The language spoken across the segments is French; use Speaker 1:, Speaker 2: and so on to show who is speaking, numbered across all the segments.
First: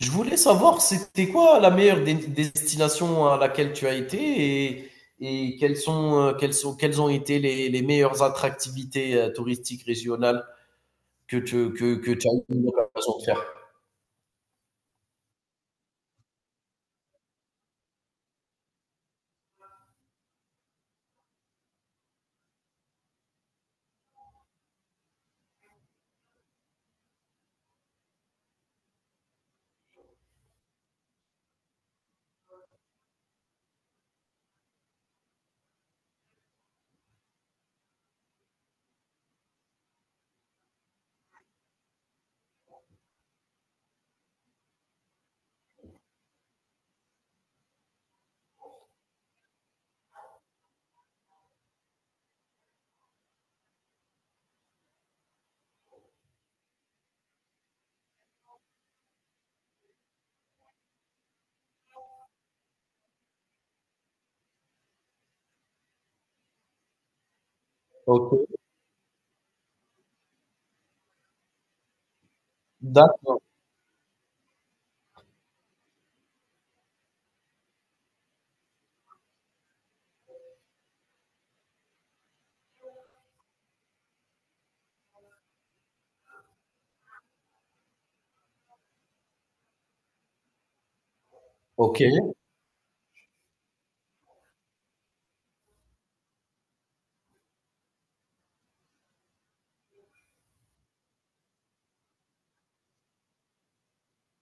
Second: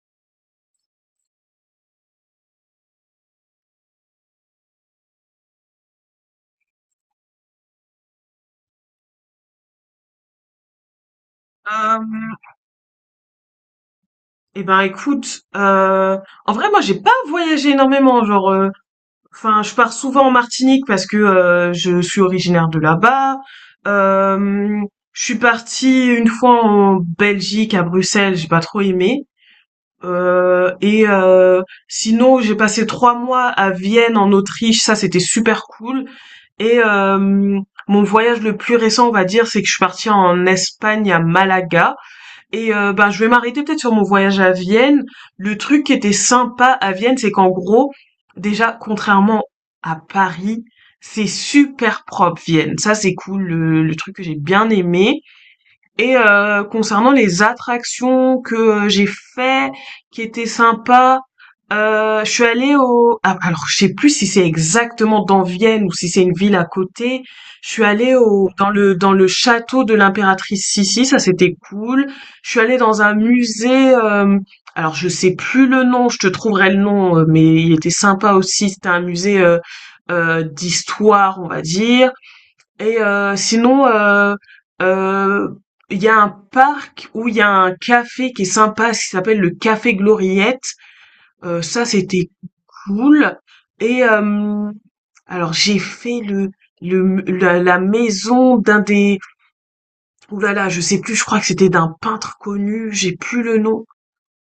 Speaker 1: Je voulais savoir, c'était quoi la meilleure destination à laquelle tu as été et, et quelles sont, quelles sont, quelles ont été les meilleures attractivités touristiques régionales que que tu as eu l'occasion de faire?
Speaker 2: Et ben écoute, en vrai moi j'ai pas voyagé énormément, genre, enfin je pars souvent en Martinique parce que je suis originaire de là-bas. Euh, je suis partie une fois en Belgique à Bruxelles, j'ai pas trop aimé. Et sinon j'ai passé 3 mois à Vienne en Autriche, ça c'était super cool. Et mon voyage le plus récent on va dire c'est que je suis partie en Espagne à Malaga. Et ben, je vais m'arrêter peut-être sur mon voyage à Vienne. Le truc qui était sympa à Vienne, c'est qu'en gros, déjà, contrairement à Paris, c'est super propre Vienne. Ça, c'est cool, le truc que j'ai bien aimé. Et concernant les attractions que, j'ai fait, qui étaient sympas, je suis allée au a alors je sais plus si c'est exactement dans Vienne ou si c'est une ville à côté. Je suis allée au
Speaker 1: Ok,
Speaker 2: dans le château de l'impératrice Sissi, ça c'était cool. Je suis allée dans un
Speaker 1: d'accord.
Speaker 2: musée, alors je sais plus le nom, je te trouverai le nom, mais il était sympa aussi. C'était un musée, d'histoire, on va dire. Et sinon, euh, il y a un parc où il y a un café qui est sympa, qui s'appelle le Café Gloriette. Ça,
Speaker 1: Ok,
Speaker 2: c'était cool. Et alors, j'ai fait la maison d'un des... Ouh là là, je sais plus, je crois que c'était d'un peintre connu, j'ai plus le nom.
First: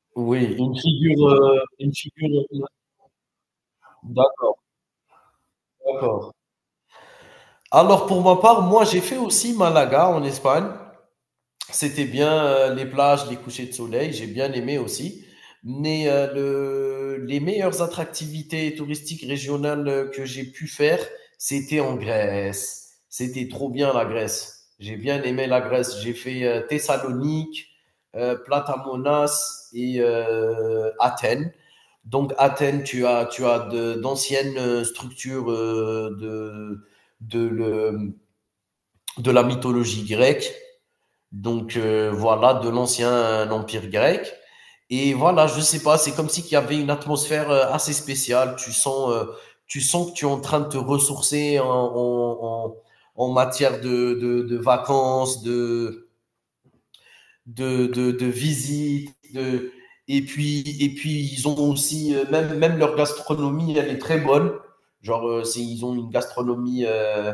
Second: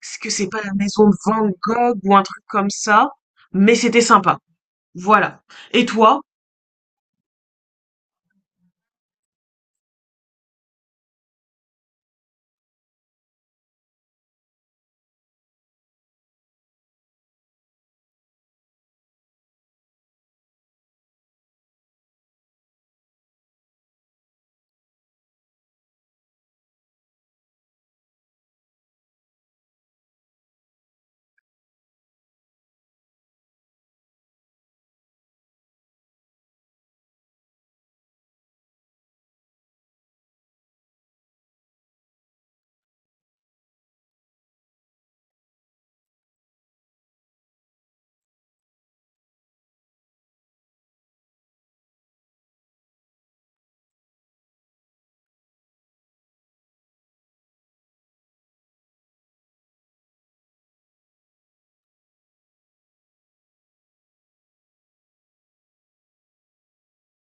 Speaker 2: Est-ce que c'est
Speaker 1: oui,
Speaker 2: pas la
Speaker 1: une
Speaker 2: maison de
Speaker 1: figure,
Speaker 2: Van
Speaker 1: une
Speaker 2: Gogh ou un truc
Speaker 1: figure.
Speaker 2: comme ça? Mais c'était sympa.
Speaker 1: D'accord.
Speaker 2: Voilà. Et toi?
Speaker 1: D'accord. Alors pour ma part, moi j'ai fait aussi Malaga en Espagne. C'était bien les plages, les couchers de soleil, j'ai bien aimé aussi. Mais les meilleures attractivités touristiques régionales que j'ai pu faire, c'était en Grèce. C'était trop bien la Grèce. J'ai bien aimé la Grèce. J'ai fait Thessalonique, Platamonas et Athènes. Donc Athènes, tu as d'anciennes structures de, le- de la mythologie grecque. Donc voilà, de l'ancien empire grec. Et voilà, je sais pas, c'est comme si qu'il y avait une atmosphère assez spéciale. Tu sens que tu es en train de te ressourcer en matière de vacances, de visites, de... et puis ils ont aussi même leur gastronomie elle est très bonne. Genre ils ont une gastronomie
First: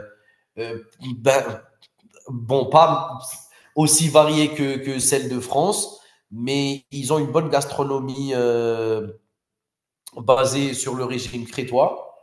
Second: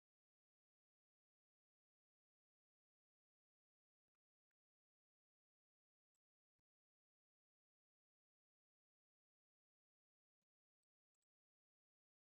Speaker 1: euh, ben, bon, pas aussi variées que celles de France, mais ils ont une bonne gastronomie basée sur le régime crétois,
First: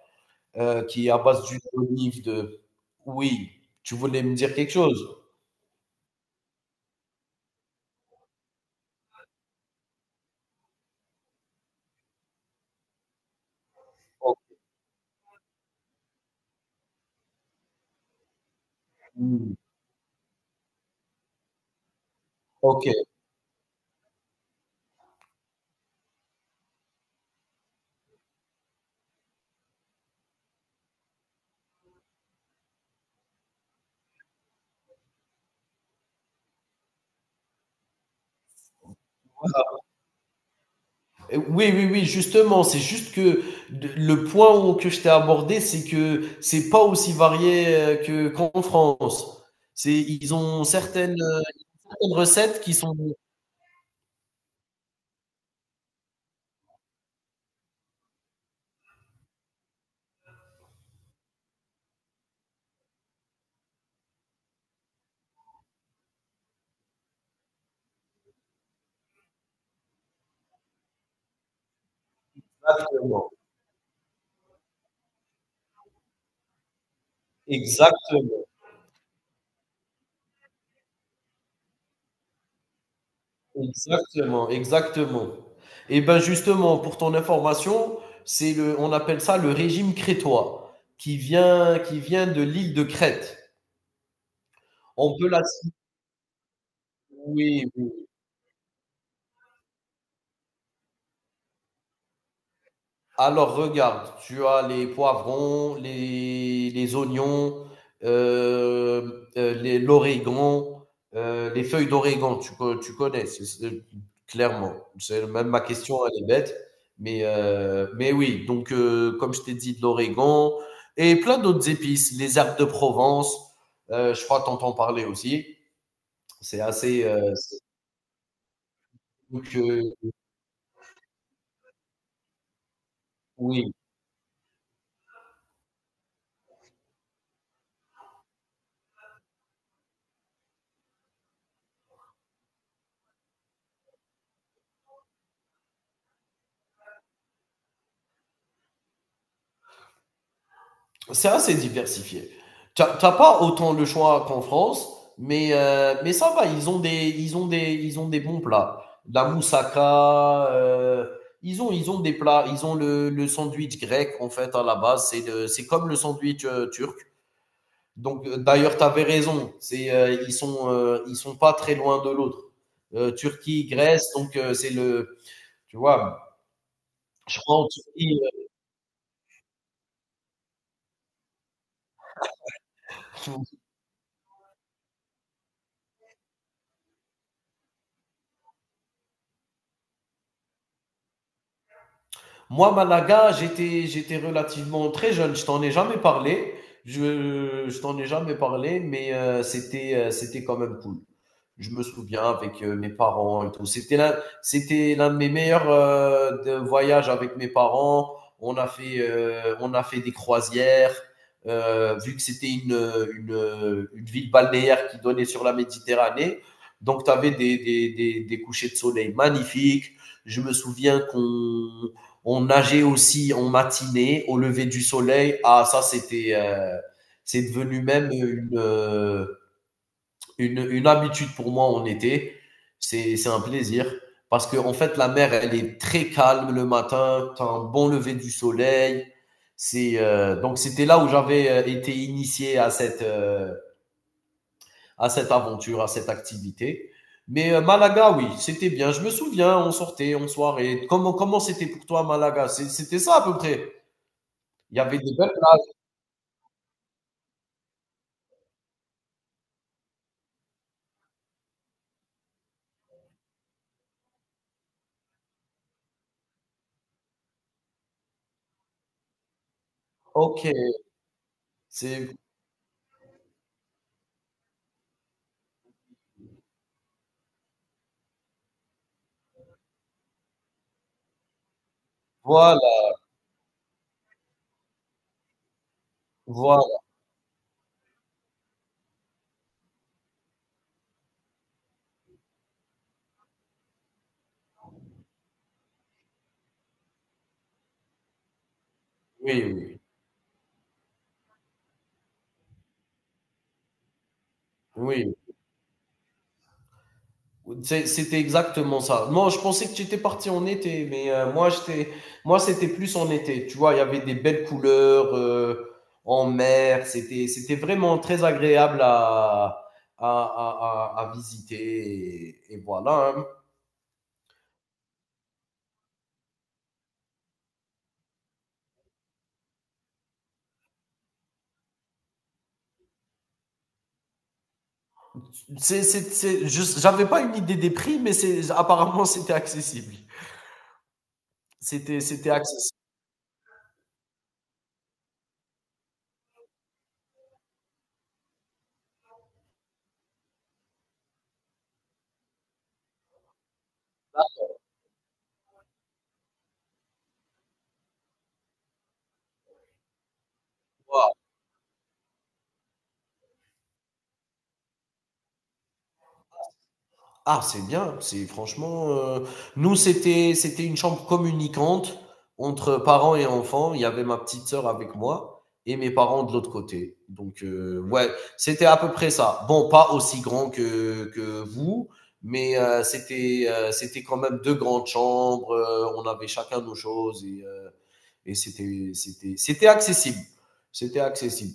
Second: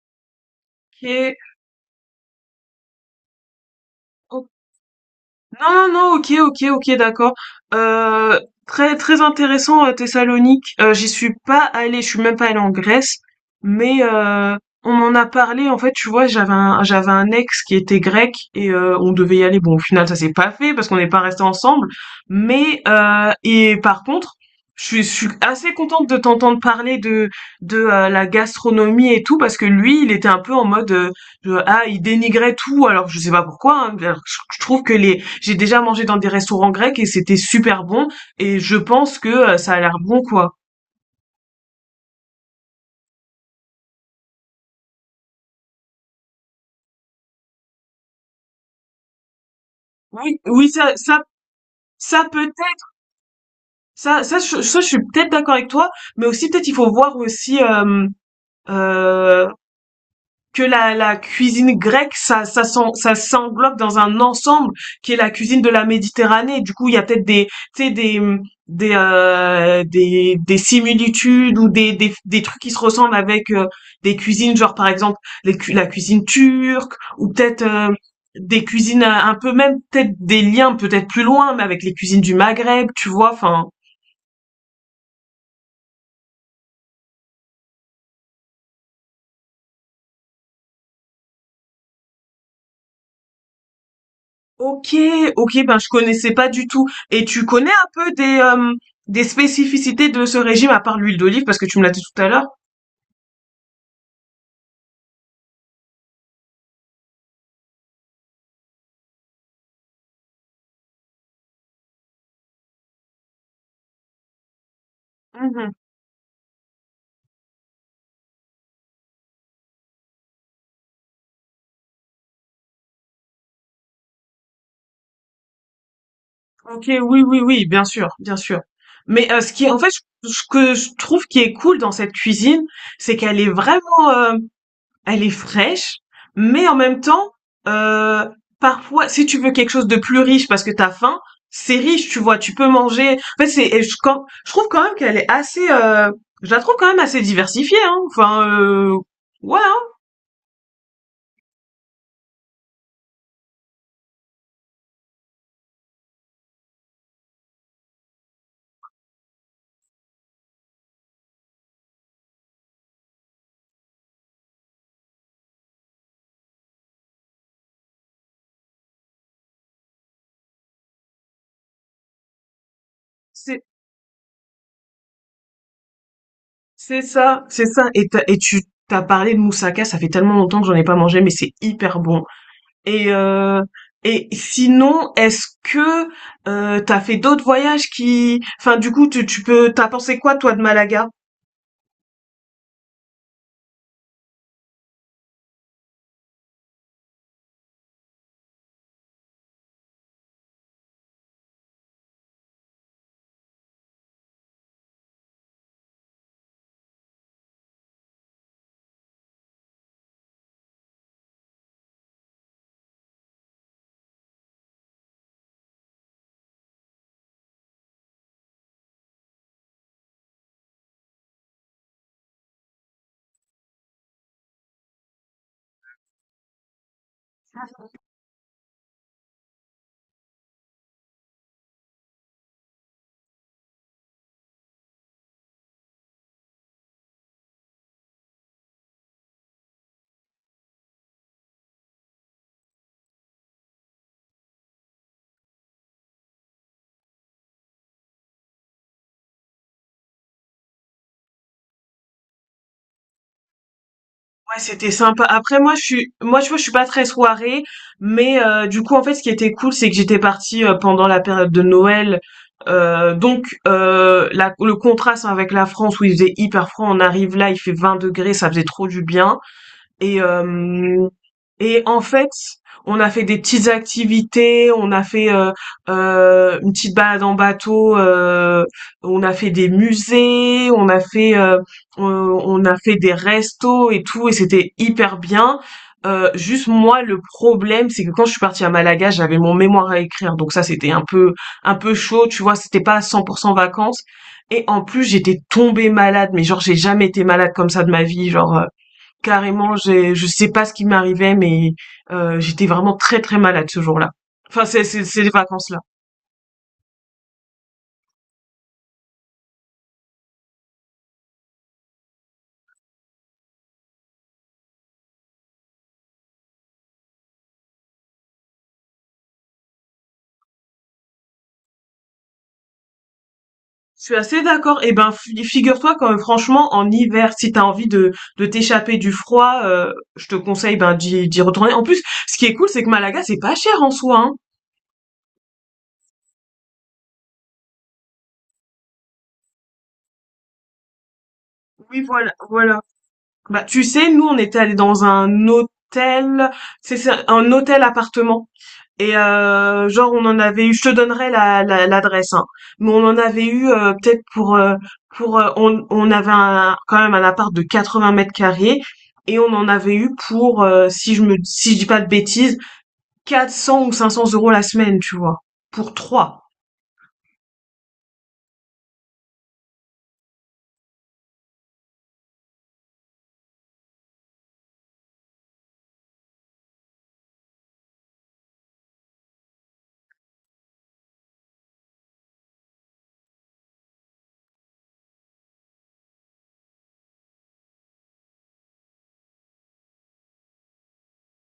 Speaker 1: qui est à
Speaker 2: Ok.
Speaker 1: base d'huile d'olive. De... Oui, tu voulais me dire quelque chose.
Speaker 2: Non, non, non, ok, ok, ok, d'accord. Euh, Très, très intéressant, Thessalonique. J'y suis pas allée, je suis même pas allée en Grèce, mais on m'en a parlé. En fait, tu vois, j'avais un ex qui était grec et on devait y
Speaker 1: Mm.
Speaker 2: aller. Bon, au final, ça s'est pas fait parce qu'on n'est pas resté ensemble. Mais
Speaker 1: Ok.
Speaker 2: et par contre, je suis assez contente de t'entendre parler de la gastronomie et tout parce que lui, il était un peu en mode ah, il dénigrait tout. Alors, je sais pas pourquoi, hein, alors que je trouve que les j'ai déjà mangé dans des restaurants grecs et c'était super bon et je pense que ça a l'air bon quoi.
Speaker 1: Oui, oui, oui, justement, c'est juste que que je t'ai abordé, c'est que c'est pas aussi varié que qu'en France. C'est, ils
Speaker 2: Oui,
Speaker 1: ont
Speaker 2: oui, ça,
Speaker 1: certaines,
Speaker 2: ça,
Speaker 1: certaines
Speaker 2: ça
Speaker 1: recettes qui
Speaker 2: peut-être,
Speaker 1: sont.
Speaker 2: ça, ça, je suis peut-être d'accord avec toi, mais aussi peut-être il faut voir aussi euh, que la cuisine grecque, ça s'englobe dans un ensemble qui est la cuisine de la Méditerranée. Du coup, il y a peut-être tu sais, des similitudes ou des trucs qui se ressemblent
Speaker 1: Exactement.
Speaker 2: avec des cuisines, genre par exemple les la cuisine turque ou peut-être
Speaker 1: Exactement.
Speaker 2: des cuisines un peu même peut-être des liens peut-être plus loin, mais avec les cuisines du Maghreb, tu vois. Enfin,
Speaker 1: Exactement, exactement. Et ben justement, pour ton information, c'est le, on appelle ça le régime crétois, qui vient de l'île de Crète.
Speaker 2: OK,
Speaker 1: On peut la
Speaker 2: OK,
Speaker 1: citer.
Speaker 2: ben je connaissais pas du tout. Et tu
Speaker 1: Oui,
Speaker 2: connais un
Speaker 1: oui.
Speaker 2: peu des spécificités de ce régime à part l'huile d'olive parce que tu me l'as dit tout à l'heure?
Speaker 1: Alors regarde, tu as les poivrons, les oignons, l'origan, les feuilles d'origan, tu connais, clairement. C'est, même ma
Speaker 2: Mhm.
Speaker 1: question, elle est bête. Mais oui, donc comme je t'ai dit, de l'origan et plein d'autres épices, les herbes de Provence, je crois que t'entends parler aussi. C'est
Speaker 2: Ok,
Speaker 1: assez...
Speaker 2: oui, oui, oui, bien sûr, bien sûr. Mais ce
Speaker 1: donc,
Speaker 2: qui, en fait, ce que je trouve qui est cool dans cette cuisine, c'est qu'elle est
Speaker 1: oui,
Speaker 2: vraiment, elle est fraîche, mais en même temps, euh, parfois, si tu veux quelque chose de plus riche parce que t'as faim, c'est riche, tu vois, tu peux manger. En fait, c'est, et je, je trouve quand même qu'elle est assez, je la trouve quand même assez diversifiée, hein. Enfin, ouais, hein.
Speaker 1: c'est assez diversifié. T'as pas autant le choix qu'en France, mais ça va, ils ont des bons plats. La moussaka, ils ont des plats, ils ont le sandwich grec en fait à la base, c'est comme le sandwich turc. Donc d'ailleurs, tu avais raison, ils sont pas très loin de l'autre.
Speaker 2: c'est,
Speaker 1: Turquie, Grèce, donc tu vois,
Speaker 2: c'est
Speaker 1: je
Speaker 2: ça,
Speaker 1: crois
Speaker 2: c'est
Speaker 1: en
Speaker 2: ça. Et,
Speaker 1: Turquie,
Speaker 2: t'as- et tu t'as parlé de moussaka, ça fait tellement longtemps que j'en ai pas mangé, mais c'est hyper bon. Et
Speaker 1: euh,
Speaker 2: euh, et sinon, est-ce que t'as fait d'autres voyages qui, enfin, du coup, t'as pensé quoi toi de Malaga?
Speaker 1: Moi, Malaga, j'étais relativement très jeune. Je t'en ai jamais parlé. Je t'en ai jamais parlé, mais c'était quand même cool. Je me souviens avec mes parents et tout. C'était l'un de mes meilleurs de voyages avec mes parents. On a fait des croisières. Vu que c'était une ville balnéaire qui donnait sur la Méditerranée, donc tu avais des couchers de soleil magnifiques. Je me souviens qu'on on nageait aussi en matinée, au lever du soleil. Ah, ça, c'était, c'est devenu même une habitude pour moi en été. C'est un plaisir. Parce que, en fait, la mer, elle est très calme le matin. T'as un bon lever du soleil. Donc, c'était là où j'avais été initié à cette aventure, à cette activité. Mais Malaga, oui, c'était bien. Je me souviens, on sortait en soirée. Comment c'était pour toi, Malaga? C'était ça à peu près.
Speaker 2: Ouais,
Speaker 1: Il y
Speaker 2: c'était
Speaker 1: avait des
Speaker 2: sympa.
Speaker 1: belles
Speaker 2: Après
Speaker 1: plages.
Speaker 2: moi tu vois, je suis pas très soirée, mais du coup en fait ce qui était cool, c'est que j'étais partie, pendant la période de Noël, donc la le contraste avec la France où il faisait hyper froid, on arrive là, il fait 20 degrés, ça faisait trop du bien. Et
Speaker 1: OK,
Speaker 2: euh, et en
Speaker 1: c'est
Speaker 2: fait, on a fait des petites activités, on a fait une petite balade en bateau, on a fait des musées, on a fait
Speaker 1: voilà,
Speaker 2: on a fait des restos et tout, et c'était hyper bien.
Speaker 1: voilà.
Speaker 2: Juste moi, le problème, c'est que quand je suis partie à Malaga, j'avais mon mémoire à écrire, donc ça c'était un peu chaud, tu vois, c'était pas 100% vacances. Et en plus, j'étais tombée malade, mais genre j'ai jamais été malade comme ça de ma vie, genre carrément,
Speaker 1: Oui,
Speaker 2: j'ai je sais pas ce qui m'arrivait, mais j'étais vraiment très, très malade ce jour-là. Enfin,
Speaker 1: oui,
Speaker 2: c'est les vacances-là.
Speaker 1: oui. C'était exactement ça. Non, je pensais que tu étais parti en été, mais moi, c'était plus en été. Tu vois, il y avait des belles couleurs en mer. C'était vraiment très agréable à visiter. Et voilà. Hein.
Speaker 2: Je suis assez d'accord et ben, fi figure-toi que franchement en hiver, si t'as envie de t'échapper du froid, je te conseille, ben, d'y retourner. En plus, ce qui est cool, c'est que Malaga, c'est pas cher en soi, hein.
Speaker 1: J'avais pas une idée des prix, mais c'est, apparemment, c'était accessible.
Speaker 2: Oui, voilà,
Speaker 1: C'était accessible.
Speaker 2: voilà. Bah, tu sais, nous, on était allés dans un hôtel, c'est un hôtel appartement. Et genre, on en avait eu, je te donnerai l'adresse, hein. Mais on en avait eu peut-être on avait quand même un appart de 80 m² mètres carrés et on en avait eu pour si je dis pas de bêtises 400 ou 500 € la semaine, tu vois, pour trois.
Speaker 1: Ah, c'est bien, c'est franchement, nous, c'était une chambre communicante entre parents et enfants. Il y avait ma petite sœur avec moi et mes parents de l'autre côté. Donc ouais, c'était à peu près ça. Bon, pas aussi grand que vous, mais c'était quand même 2 grandes chambres, on avait chacun nos choses et c'était accessible, c'était accessible.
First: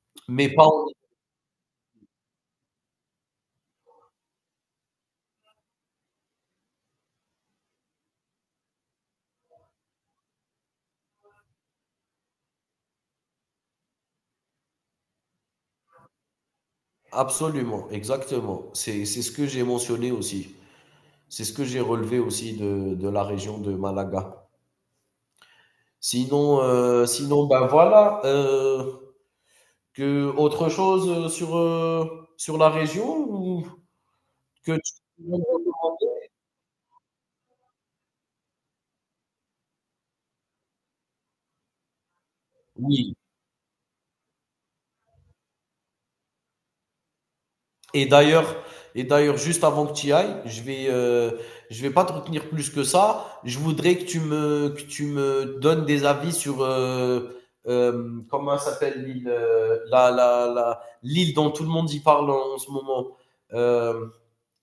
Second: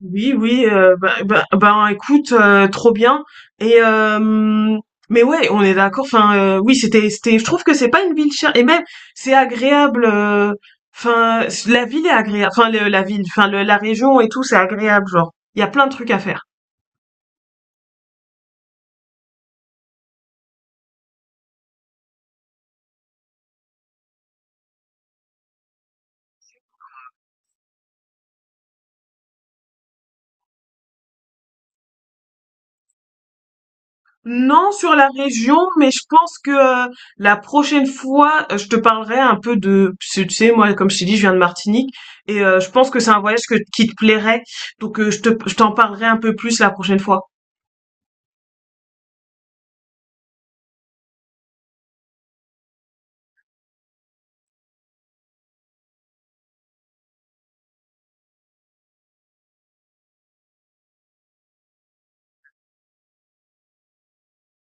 Speaker 2: Oui,
Speaker 1: Mais pas
Speaker 2: oui,
Speaker 1: en
Speaker 2: ben, écoute, trop bien et mais ouais, on est d'accord, enfin, oui, c'était c'était je trouve que c'est pas une ville chère et même c'est agréable, enfin, la ville est agréable, enfin le la ville, enfin le la région et tout, c'est agréable, genre. Il y a plein de trucs à faire.
Speaker 1: absolument, exactement. C'est ce que j'ai mentionné aussi. C'est ce que j'ai relevé aussi de la région de Malaga. Sinon, sinon ben voilà. Que autre chose sur, sur la région ou
Speaker 2: Non,
Speaker 1: que tu-
Speaker 2: sur la région, mais je pense que la prochaine fois, je te parlerai un peu de, tu sais, moi, comme je t'ai dit, je viens de Martinique, et je pense que c'est
Speaker 1: Oui.
Speaker 2: un voyage que, qui te plairait, donc je t'en parlerai un peu plus la prochaine fois.
Speaker 1: Et d'ailleurs, et d'ailleurs, juste avant que tu y ailles, je vais pas te retenir plus que ça. Je voudrais que tu me donnes des avis sur comment s'appelle l'île, l'île dont tout le monde y parle en ce moment. Euh,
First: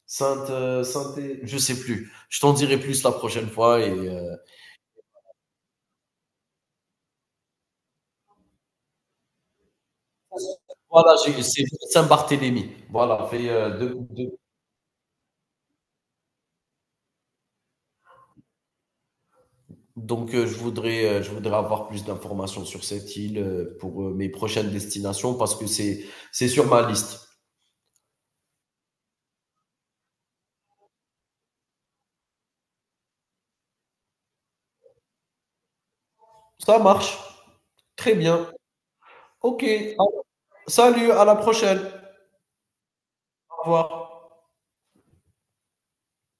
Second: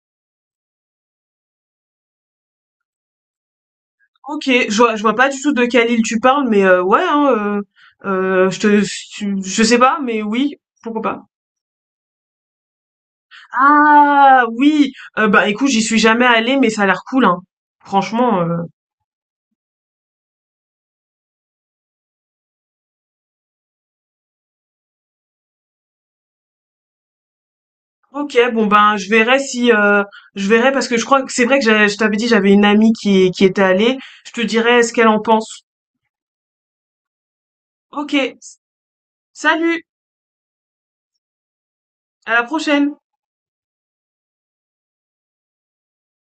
Speaker 1: Sainte, je sais plus. Je t'en dirai plus la prochaine fois. Et
Speaker 2: Ok, je vois pas du tout de quelle île tu parles, mais ouais, hein, euh, je te, je sais pas, mais oui, pourquoi
Speaker 1: voilà,
Speaker 2: pas.
Speaker 1: c'est Saint-Barthélemy. Voilà, fait deux-
Speaker 2: Ah oui, bah écoute, j'y suis jamais allée, mais ça a l'air cool, hein. Franchement.
Speaker 1: Donc, je voudrais avoir plus d'informations sur cette île pour mes prochaines destinations parce que c'est sur ma liste.
Speaker 2: Ok, bon ben je verrai si je verrai parce que je crois que c'est vrai que je t'avais dit j'avais une amie qui était allée. Je te dirai ce qu'elle en pense.
Speaker 1: Ça marche.
Speaker 2: Ok,
Speaker 1: Très bien. Ok.
Speaker 2: salut,
Speaker 1: Salut, à la prochaine.
Speaker 2: à la prochaine.
Speaker 1: Au revoir.